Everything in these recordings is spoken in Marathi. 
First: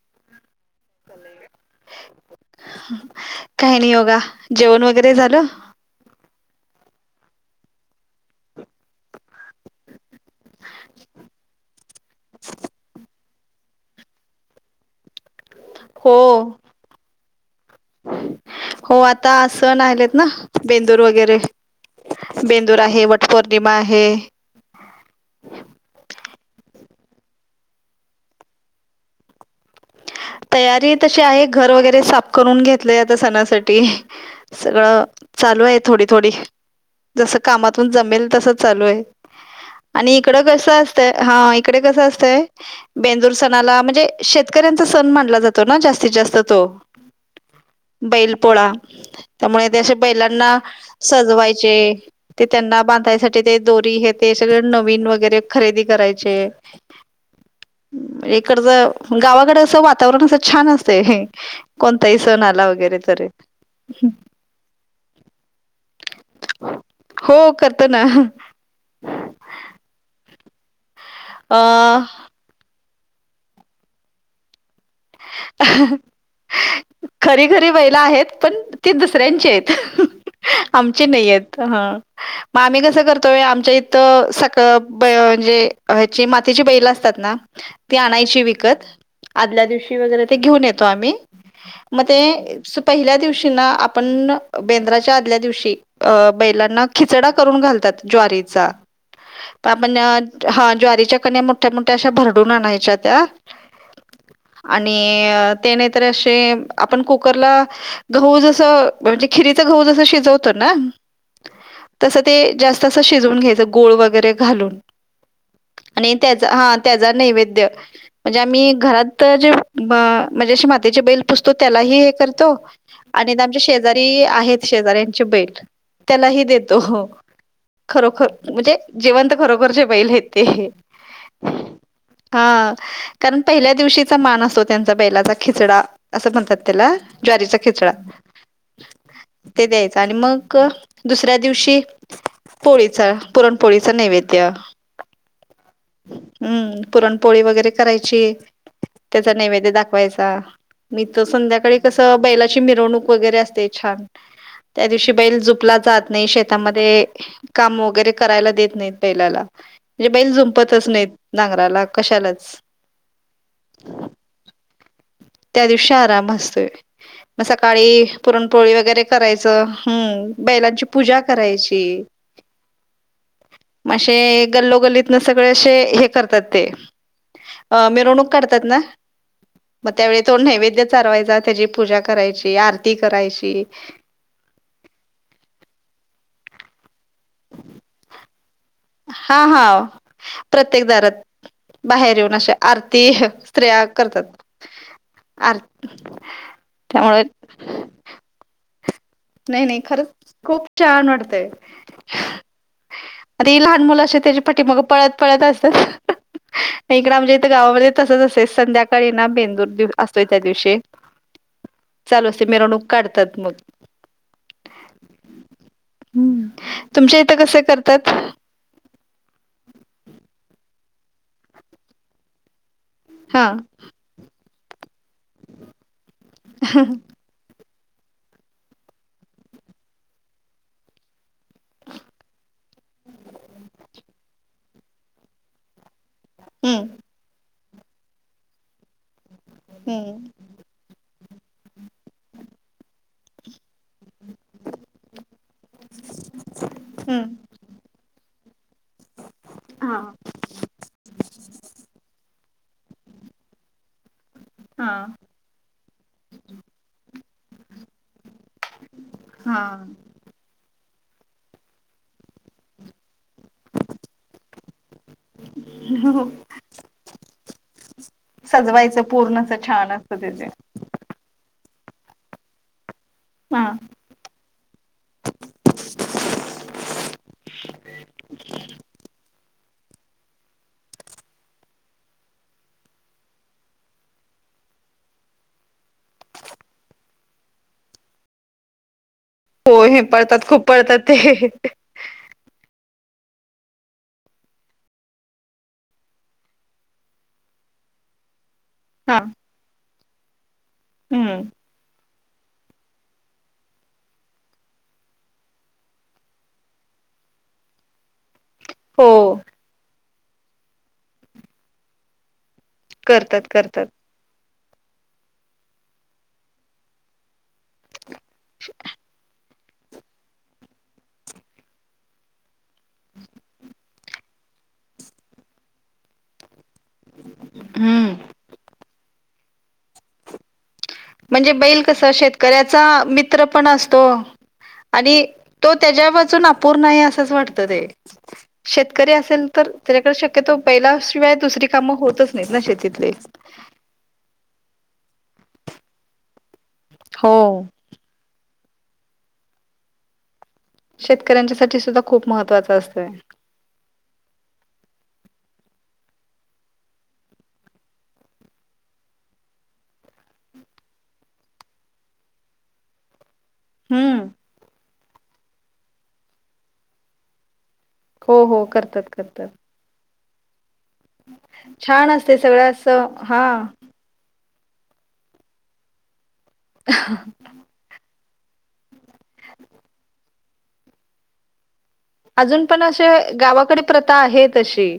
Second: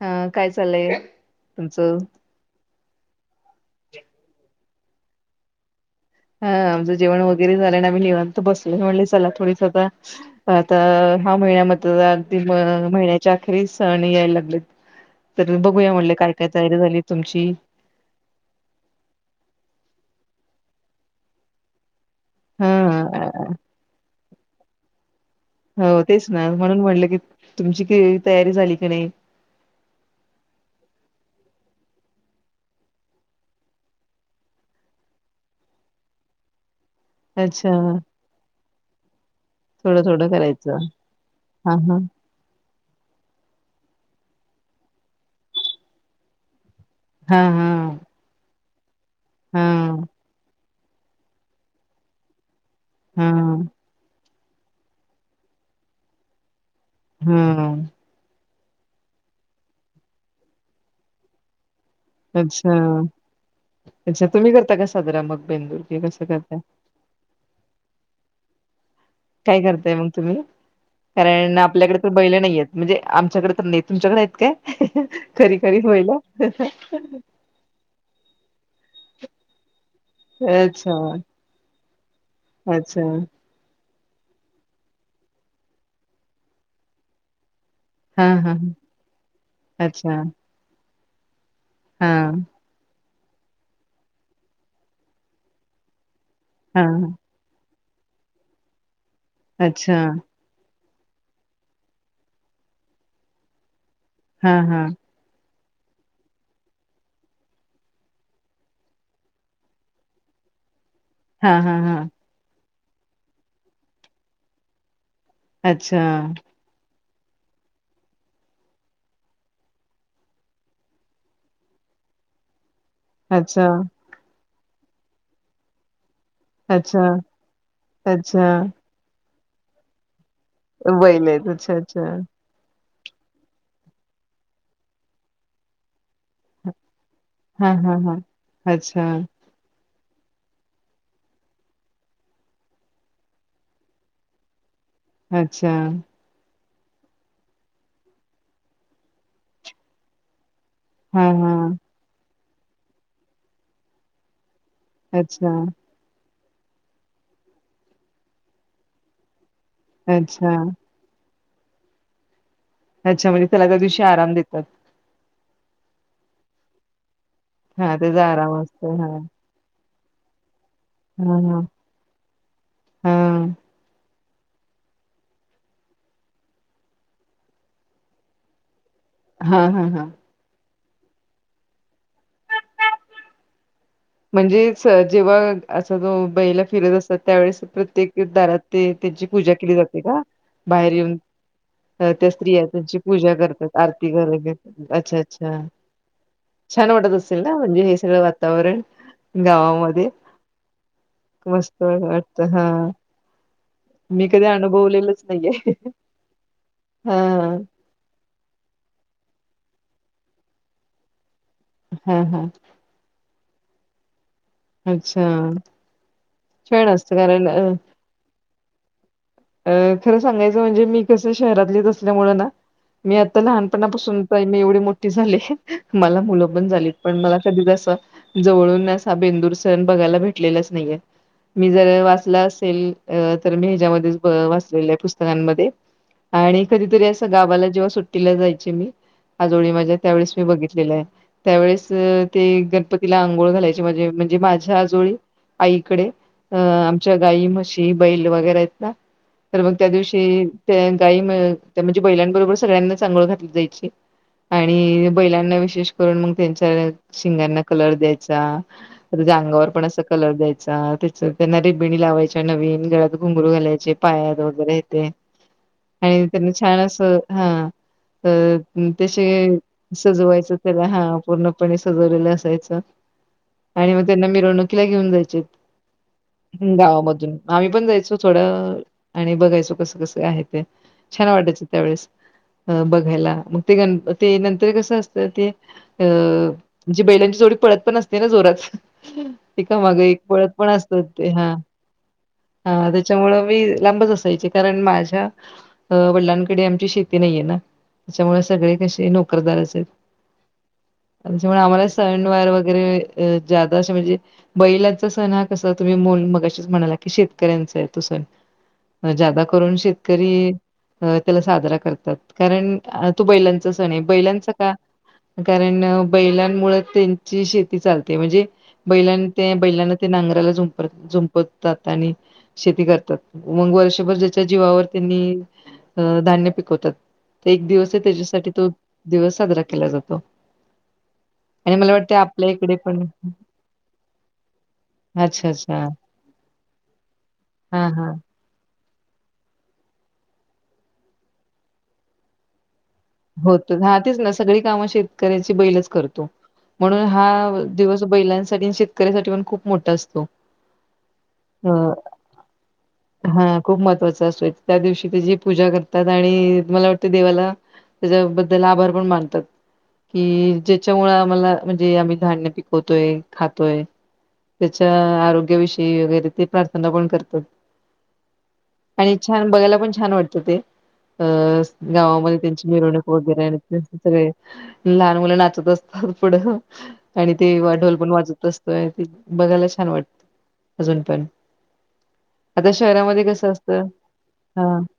अं काय चालय तुमचं? काही नाही बघा. जेवण वगैरे झाल? हा आमचं जेवण वगैरे झाल्याल. आम्ही निवांत बसलेलो म्हणले चला थोडीस आ आता ह [inaudible] महिन्याच्या अखेरी सण यायला लागलेत. तर बघूया म्हणले हो काय-काय तयारी झाली तुमची. हो आता सण आलेत ना बेंदूर वगैरे. हा बेंदूर आहे. वट पौर्णिमा आहे. हो तेच ना म्हणून म्हणलं की. तुमची काय तयारी झाली की नाही. तयारी तशी आहे. घर वगैरे साफ करून घेतलं आता. सणासाठी सगळं चालू आहे. थोडी-थोडी जस अच्छा कामातून जमेल तस चालू आहे. थोडं आणि थोडं इकड करायचं कसं असतंय. हा. इकडे कसं असतंय. बेंदूर सणाला म्ह म्हणजे शेतकऱ्यांचा सण मानला जातो ना. जास्तीत जास्त तो. हा. हा. बैलपोळा त्यामुळे ते असे. हा बैलांना सजवायचे. त्यांना बांधायसाठी ते हा दोरी हे ते सगळ. नवीन वगैरे खरेदी करायचे. हम्म. इतकंच गावाकडे अस वातावरण अस छान असतंय हे. कोणता ही सण आला अच्छा वगैरे तरी. अच्छा तुम्ही करता का साजरा. मग बेंदुर ते कसं करताय. हो करतो ना काय करताय मग तुम्ही? कारण अ आपल्याकडे तर बैले नाही आहेते. म्हणजे आमच्याकडे तर नाही. तुमच्याकडे आहेत काय? खरी-खरी बैलं. ते दुसऱ्यांचे आहेत. आमची नाही आहेत हा. मग आम्ही अच्छा कसं करतोय आमच्या इ त सळ म्हणजे. ह्याची मातीची बैल असतात ना. ती हा आणायची हा हा. विकत. आदल्या दिवशी अच्छा वगैरे ते घेऊन येतो आम्ही. मग हा ते पहिल्या दिवशी ना आपण. बेंद्राच्या आदल्या दिवशी अ हा बैलांना हा. खिचडा करून घालतात. ज्वारीचा. अच्छा आपण हा ज्वारी त्या कन्या मोठ्या-मोठ्या अशा भरडून आणायच्या त्या. हा हा आणि ते नाहीतर असे. आपण कुकरला गहू जसं म्हणजे. खिरीच गहू जस शिजवतो ना हा हा हा तस ते जास्त अस शिजून घ्यायचं. गुळ. वगैरे घालून. अच्छा.. आणि त्याचा हा त्याचा नैवेद्य म्हणजे आम्ही घरात तर जे- म्हणजे असे मातीचे बैल पुजतो. त्यालाही हे करतो आणि इथे आमच्या अच्छा शेजारी आहेत. शेजाऱ्यांची बैल त्यालाही देतो. अच्छा खरोखर अच्छा म्हणजे. जिवंत खरोखरचे बैले आहेत. ते हे बैल आहेत अच्छा अच्छा हा.. कारण पहिल्या दिवशीचा मान असतो त्यांचा बैलाचा खिचडा असं म्हणतात त्याला. ज्वारीचा हा खिचडा हा हा अच्छा ते द्यायच का आणि मग दुसऱ्या दिवशी पोळीचा पुरणपोळीचा नैवेद्य अच्छा. हम्म पुरणपोळी वगैरे करायची. त्याचा नैवेद्य दाखवायचा. मी तर हा हा संध्याकाळी कसं. बैलाची मिरवणूक वगैरे असते छान त्या दिवशी बैल अच्छा जुपला जात नाही. शेतामध्ये काम वगैरे करायला देत नाहीत बैलाला. म्हणजे बैल अच्छा झुंपतच नाहीत, नांगराला कशालाच अच्छा म्हणजे त्याला त्या दिवशी आराम देतात. त्या दिवशी आराम असतोय, मग हा सकाळी त्याचा आराम पुरणपोळी असतो वगैरे हा करायचं हम्म बैलांची पूजा हा हा करायची हा म अशा ते गल्लोगल्लीत न सगळे असे हे करतात ते. अ मिरवणूक काढतात ना? हा हा मग हा त्यावेळी तो नैवेद्य चारवायचा, त्याची पूजा करायची, आरती करायची. म्हणजेच जेव्हा असा जो बैलं फिरत असतात, त्यावेेळेस प्रत्येक दारात ते तेंची हा पूजा हा केली जाते का प्रत्येक बाहेर येऊन? दारात अ बाहेर त्या येऊन अशा स्त्रिया त्यांची आरती पूजा करतात, स्त्रिया आरती करतात करून घेतात अच्छा- अच्छा. आरती छान वाटत त्यामुळे असेल ना, म्हणजे हे सगळं वातावरण. नाही नाही गावामध्ये खरंच खूप छान वाटतय. मस्त वाटत हा [inaudible] ते लहान मुलं असे मी त्याच्या कधी पाठी माग पळत अनुभवलेलंच पळत नाहीये असतात. हा इकड, आमच्या इथ गावामध्ये तसच असतय, संध्याकाळी ना बेंदूर बिंदूर असतोय त्या दिवशी हा चालू हा असतय, मिरवणूक काढतात मग अच्छा हम्म छान असतं तुमच्या इथं कारण अ कसे करतात अ खरं सांगायचं म्हणजे मी कसं शहरातलीच असल्यामुळं ना? मी आता हा लहानपणापासून बाई मी एवढी मोठी झाले, मला मुलं पण झाली पण मला कधीच अस बा जवळून असा बेंदूर सण बघायला भेटलेलाच नाहीयेय. मी जर वाचला असेल, तर मी हेच्यामध्येच वाचलेल हाय पुस्तकांमध्ये आणि हम्म कधीतरी असं गावाला जेव्हा सुट्टीला जायची मी आजोळी माझ्या हम्म त्यावेळेस, मी बघितलेलं हाय. त्यावेळेस तर ते गणपतीला आंघोळ घालायचे म्हणजे म्हणजे माझ्या आजोळी आईकडे. अं आमच्या हम्म गाई, म्हशी, बैल, वगैरे आहेत ना तर मग त्या हा दिवशी ते गाईम-म्हणजे बैलाला बरोर सगळ्यांनाच आंघोळ घातली जायची. हा आणि बैलांना विशेष करून मग त्यांच्या. शिंगांना कलर द्यायचा. त्या अंगावर पण हा अस कलर द्यायचा. स त्यांना. रिबिणी लावायच्या नवीन. गळ्यात घुंगरू घालायचे पायात वगैरे येत. आणि त्यांनी छान असं हा. अ त्या सजवायचं तसे पूर्ण असं छान असतं त्याचे सजवायचं त्याला हा पूर्ण. पणे सजवलेलं असायच. हा आणि मग त्यांना मिरवणुकीला घेऊन जायचे. ह् गावामधून आम्ही पण जायचो थोडं बघायच कस-कस आहे ते. छान वाटायच त्यावेळेस. अ बघायला. मग ते ते नंतर कस असत ते. अ म्हजे बैलांच थोडी पळत पण असते ना जोरात. हो हे एक-माग-एक पळत पळतात खूप पण पळतात असतात. ते हा. हा त्याच्यामुळ मी. लांबच असायची. कारण माझ्या वडलांकडे आमची शेती नाहीये ना. त्यामुळ सगळे कसे हा नोकरदार असे. हम्म त्याच्यामुळे आम्हाला सणवार वगैरे जादा असे म्हणजे. बैलांचा सण हा कसा तुम्ही मल मगाशीच म्हणायला की शेतकऱ्यांचा आहे तो सण हो ज्यादा करून शेतकरी अ त्याला साजरा करतात. कारण तो करतात बैलांचा करतात सण आहे. बैलांचा कारण बैलांमुळे त्यांची शेती चालते म्हणजे बैलां ते बैलांना ते नांगराला झुंपत झुंपवतात. आणि शेती करतात. मग वर्षभर जाच्या जीवावर त्यांनी धान्य पिकवतात. होतेत, एक दिवस हम्म त्याच्यासाठी तो दिवस साजरा केला जातो. म्हणजे आणि बैल मला कसं वाटते आपल्या इकडे शेतकऱ्याचा पण मित्र पण असतो. आणि अच्छा तो अच्छा त्याच्यावाचून अपूर्ण आहे असंच वाटतं ते. हा हा शेतकरी असेल तर त्याच्याकडे शक्यतो बैलाशिवाय दुसरी कामं होतच नाहीत ना शेतीत. होत हा तेच ना, सगळी कामं शेतकऱ्याची बैलच करतो. म्हणून हा हो. दिवस बैलांसाठी अन शेतकऱ्यासाठी पण खूप मोठा असतो. अ शेतकऱ्यांच्यासाठी सुद्धा खूप महत्त्वाचं असतंय. हा, खूप महत्वाचा असतंय, त्या दिवशी त्याची पूजा करतात आणि मला वाटतंय देवाला त्याच्याबद्दल आभार पण मानतात. की ज्याच्यामुळे आम्हाला, म्हणजे आम्ही धान्य पिकवतोय खातोय, हम्म. त्याच्या आरोग्याविषयी वगैरे ते प्रार्थना पण करतात. हो हो करतात आणि करतात. छान बघायला पण छान वाटतं ते, अ छान असते गावामध्ये त्यांच्या सगळं [unintelligible] असं वगैरे हा. [unintelligible] सगळे, लहान मुलं नाचत असतात. पुढं आणि तेव्हा ढोल पण वाजत असतोय ते बघायला छान वाटतं. अजून पण. अजून आता पण अशे शहरामध्ये कसं गावाकडे असतं प्रथा आहे हां, तशी.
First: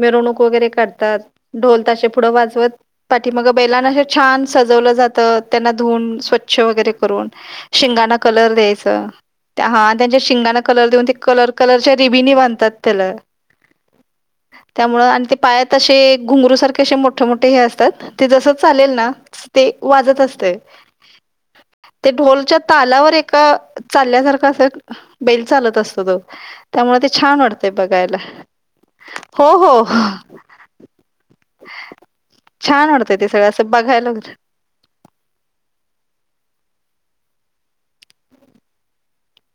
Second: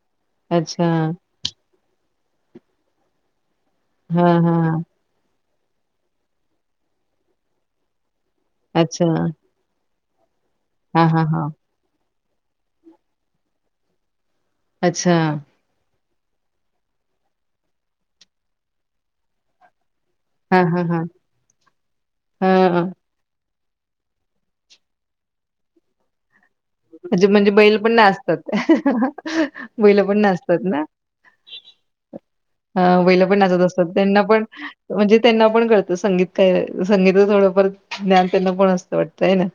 मिरवणूक वगैरे अच्छा. काढतात, ढोल ताशे पुढं वाजवत, पाठीमागं बैलांना अशे हां, छान हां, सजवलं जात. त्यांना धुवून स्वच्छ वगैरे करून, शिंगाना कलर देयचं, अच्छा. ते हा त्यांच्या शिंगाना कलर देऊन, हां, ते हां, कलर हां. कलरच्या रिबीनी बांधतात त्याला. त्यामुळं अच्छा. आणि ते पायात अशे घुंगरू सारखे असे मोठे मोठे हे असतात, ते जसं चालेल ना तसं ते‌ वाजत असतंय, हां, हां, हां. ते ढोलच्या हां. तालावर एक अ चालल्यासारखं असं बैल चालत असतो तो. त्यामुळे ते अजे छान म्हणजे वाटतंय बैल पण बघायला नाचतात, हो हो बैल पण नाचतात ना. ह [inaudible] छान आं वाटतंय बैलं ते पण सगळं नाचत असं असतात, बघायला त्यांना पण म्हणजे त्यांना पण कळत संगीत काय [unintelligible] संगीतच थोडंफार ज्ञान, त्यांना पण असतं वाटत हाय ना?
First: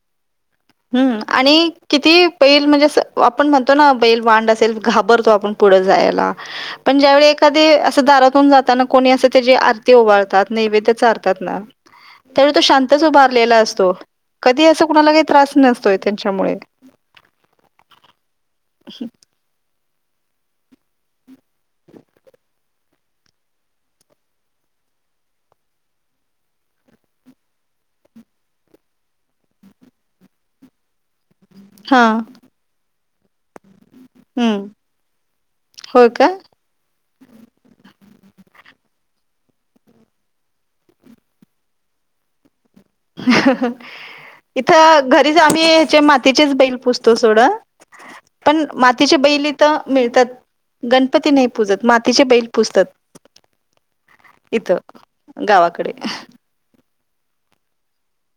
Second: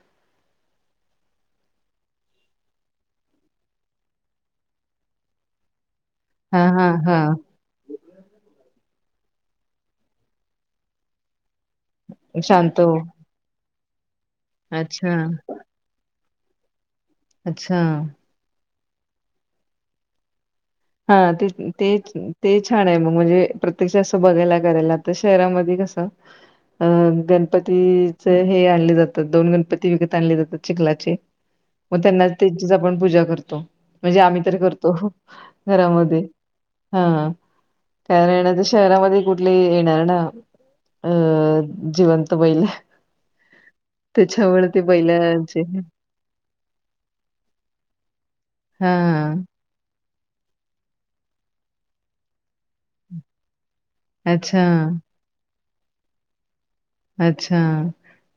हम्म आणि किती बैल म्हणजे अस आपण म्हणतो ना बैल वांड असेल? घाबरतो आपण पुढं जाया ला हां, हां, पण ज्यावेळी हां. एखादी दारातून जाताना कोणी अस ते जी आरती ओवाळतात, नैवेद्य चारतात ना, त्यावेळी तो शांत हो. शांतच उभारलेला अस तो. कधी असं कुणाला अच्छा, काहि त्रास नसतोय त्यांच्यामुळे अच्छा. हं. हा तेच की तेच ते छान आहे. मग म्हणजे प्रत्यक्ष असं बघायला, करायला आता शहरामध्ये कसं? अं गणपतीच हे आणले जातात, दोन गणपती विकत आणले जातात चिखलाचे. मग हां, त्यांना त्यांचीच आपण पूजा करतो म्हणजे आम्ही तरी हं. करतो. होय घरामध्ये का? हां. कारण आता शहरामध्ये कुठले ये येणार ना? अं जिवंत बैल. हं, हं [inaudible] त्याच्यामुळे ते इथं घरीच बैलांचे आम्ही हेचे मातीचेच बैल, पुजतो सोडा पण हा मातीचे बैल इथ मिळ तात. गणपती नाही पुूजत, मातीचे बैल पुूजतात. अच्छा इथं गावाकडे. अच्छा,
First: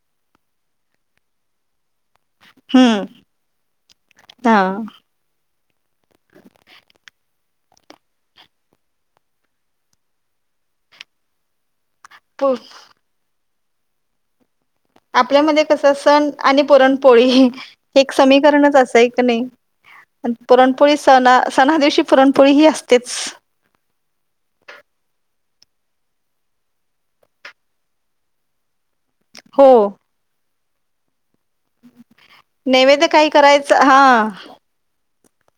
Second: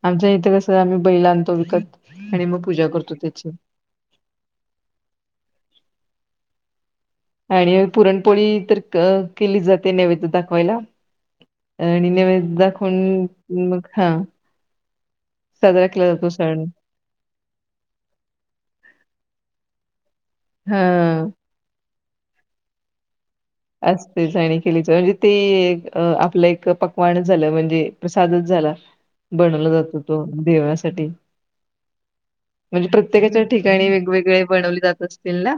आमच्या इथे कसं आम्ही बैल आणतो विकत आणि मग पूजा हं, करतो त्याची. हां. [inaudible] आणि पुरणपोळी तर क केली जाते, नैवेदय दाखवायला. अं आणि पु नीवेद दाखवून मग हां. आपल्यामध्ये कस सण आणि पुरणपोळी [inaudible] हे एक समीकरणच अस हाय का नाही? आणि पुरणपोळी हा सणा सणा दिवशी पुरणपोळी ही असतेच. असतेच आणि केली तं म्हणजे ते आपलं एक पकवानच झालं, म्हणजे प्रसादच झा झाला बनवला हो जातो तो देवासाठी म्हणजे नैवेद्य काही प्रत्येकाच्या करायचं ठिकाणी हा वेगवेगळे बनवले जात असतील ना?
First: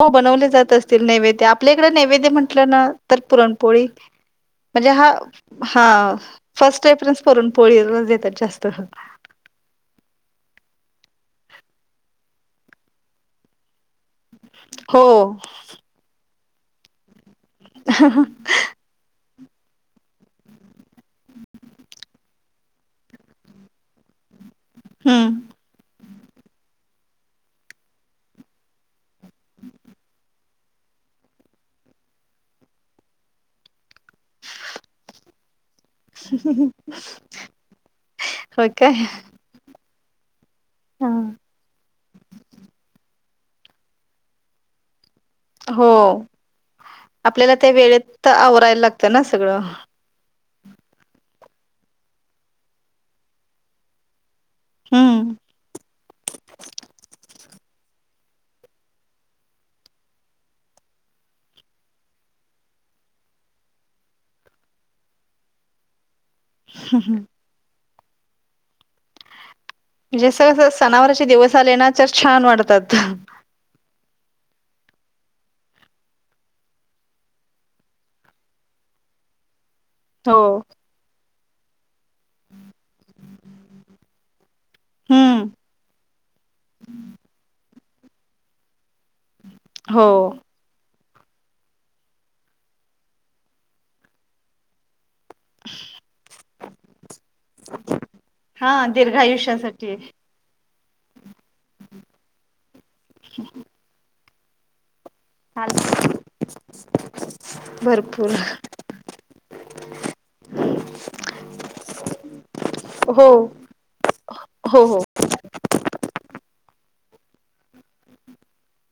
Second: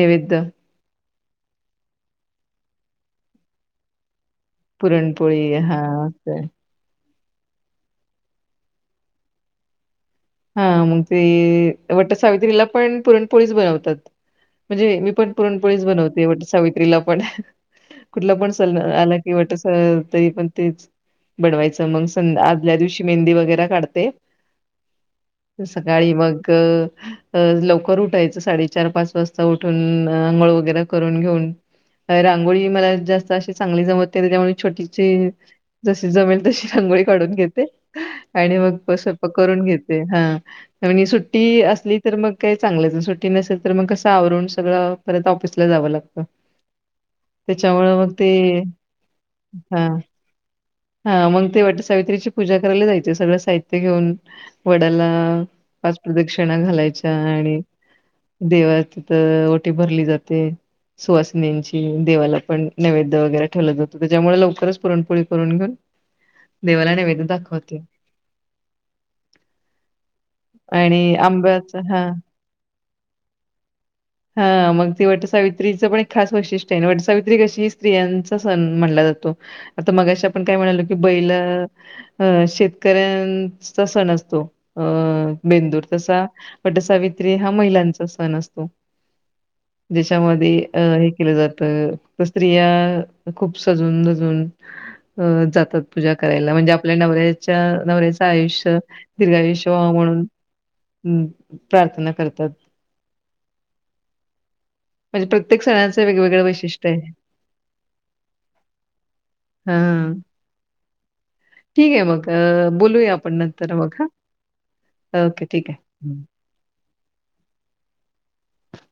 हो बनवले जात असतील नैवेद्य, आपल्या इकडे नैवेद्य म्हटलं ना, तर पुरणपोळी. म्हणजे हा पुरणपोळी हां हं असं. फर्स्ट रेफरन्स पुरण पोळीलाच देतात जास्त. हा मग ते वट सावित्रीला पण पुरणपोळीच बनवतात. म्हणजे हो मी पण पुरणपोळीच बनवते वट सावित्रीला पण. कुठला पण सण आला कि, वटसा तरी पण तेच. बनवायचं मग, सं आदल्या दिवशी मेहंदी वगेरा काढते. हम्म सकाळी मगअ अ लवकर उठायचं, साडेचार पाच वाजता उठून आंघोळ वगैरे करून घेऊन रांगोळी मला जास्त अशी चांगली जमत नाई त्यामुळे छोटीशी जशी जमेल तशी रांगोळी काढून घेते, आणि मग ओके तो स्वयंपाक करून घेते. ते. हा म्हणजे सुट्टी असली तर, मग काय चांगलंच. सु्ट ट्टी नसेल, तर मग कसं आवरून सगळं परत ऑफिसला जावं हो लागतं. आपल्याला त्या त्याच्यामुळं मग वेळेत ते, आवरायला लागतं ना सगळं हा हा मग ते वट सावित्रीची पूजा करायला जायचे, सगळं साहित्य घेऊन. वडाला हम्म पाच प्रदक्षिणा घालायच्या आणि देवाच ओटी भरली जाते. सुवासिनींची, देवाला पण नैवेद्य वगैरे ठेवला जातो. त्याच्यामुळे लवकरच पुरणपोळी करून घेऊन देवाला नैवेद दाखवते. म्हणजे असं कसं आणि सणावाराचे दिवस आले आंब्याचा ना, हा तर छान वाटतात. हा मग ते वटसावित्रीचं पण एक खास वैशिष्ट्य हाय. वटसावित्री कशी स्त्रीयांचा सण माणला जात तो. आता मगाशी आपण काय हो म्हणालो की बैलं अ शेतकऱ्यांचा सण असतो हम्म बेंदुर, तसा वटसावित्री त्री हा महिलांचा सण असतो. हो. जेच्या मधी अ हे केल जात. स्त्रिया खूप सजून धजून अ जातात पूजा करायला म्हणजे आपल्या नवऱ्याच्या नवऱ्याचं हा आयुष्य दीर्घ आयुष्य व्हावं आयुष्यासाठी म्हणून हम प्रार्थना करतात. म्हणजे प्रत्येक चालत. सणांचं वेगवेगळ वैशिष्ट्य हाय. भरपूर हा हा ह. ठीक हाये मग, बोलूया हो आपण नंतर मग हा. हो हो. ओके. ठीक हाय. [inaudible]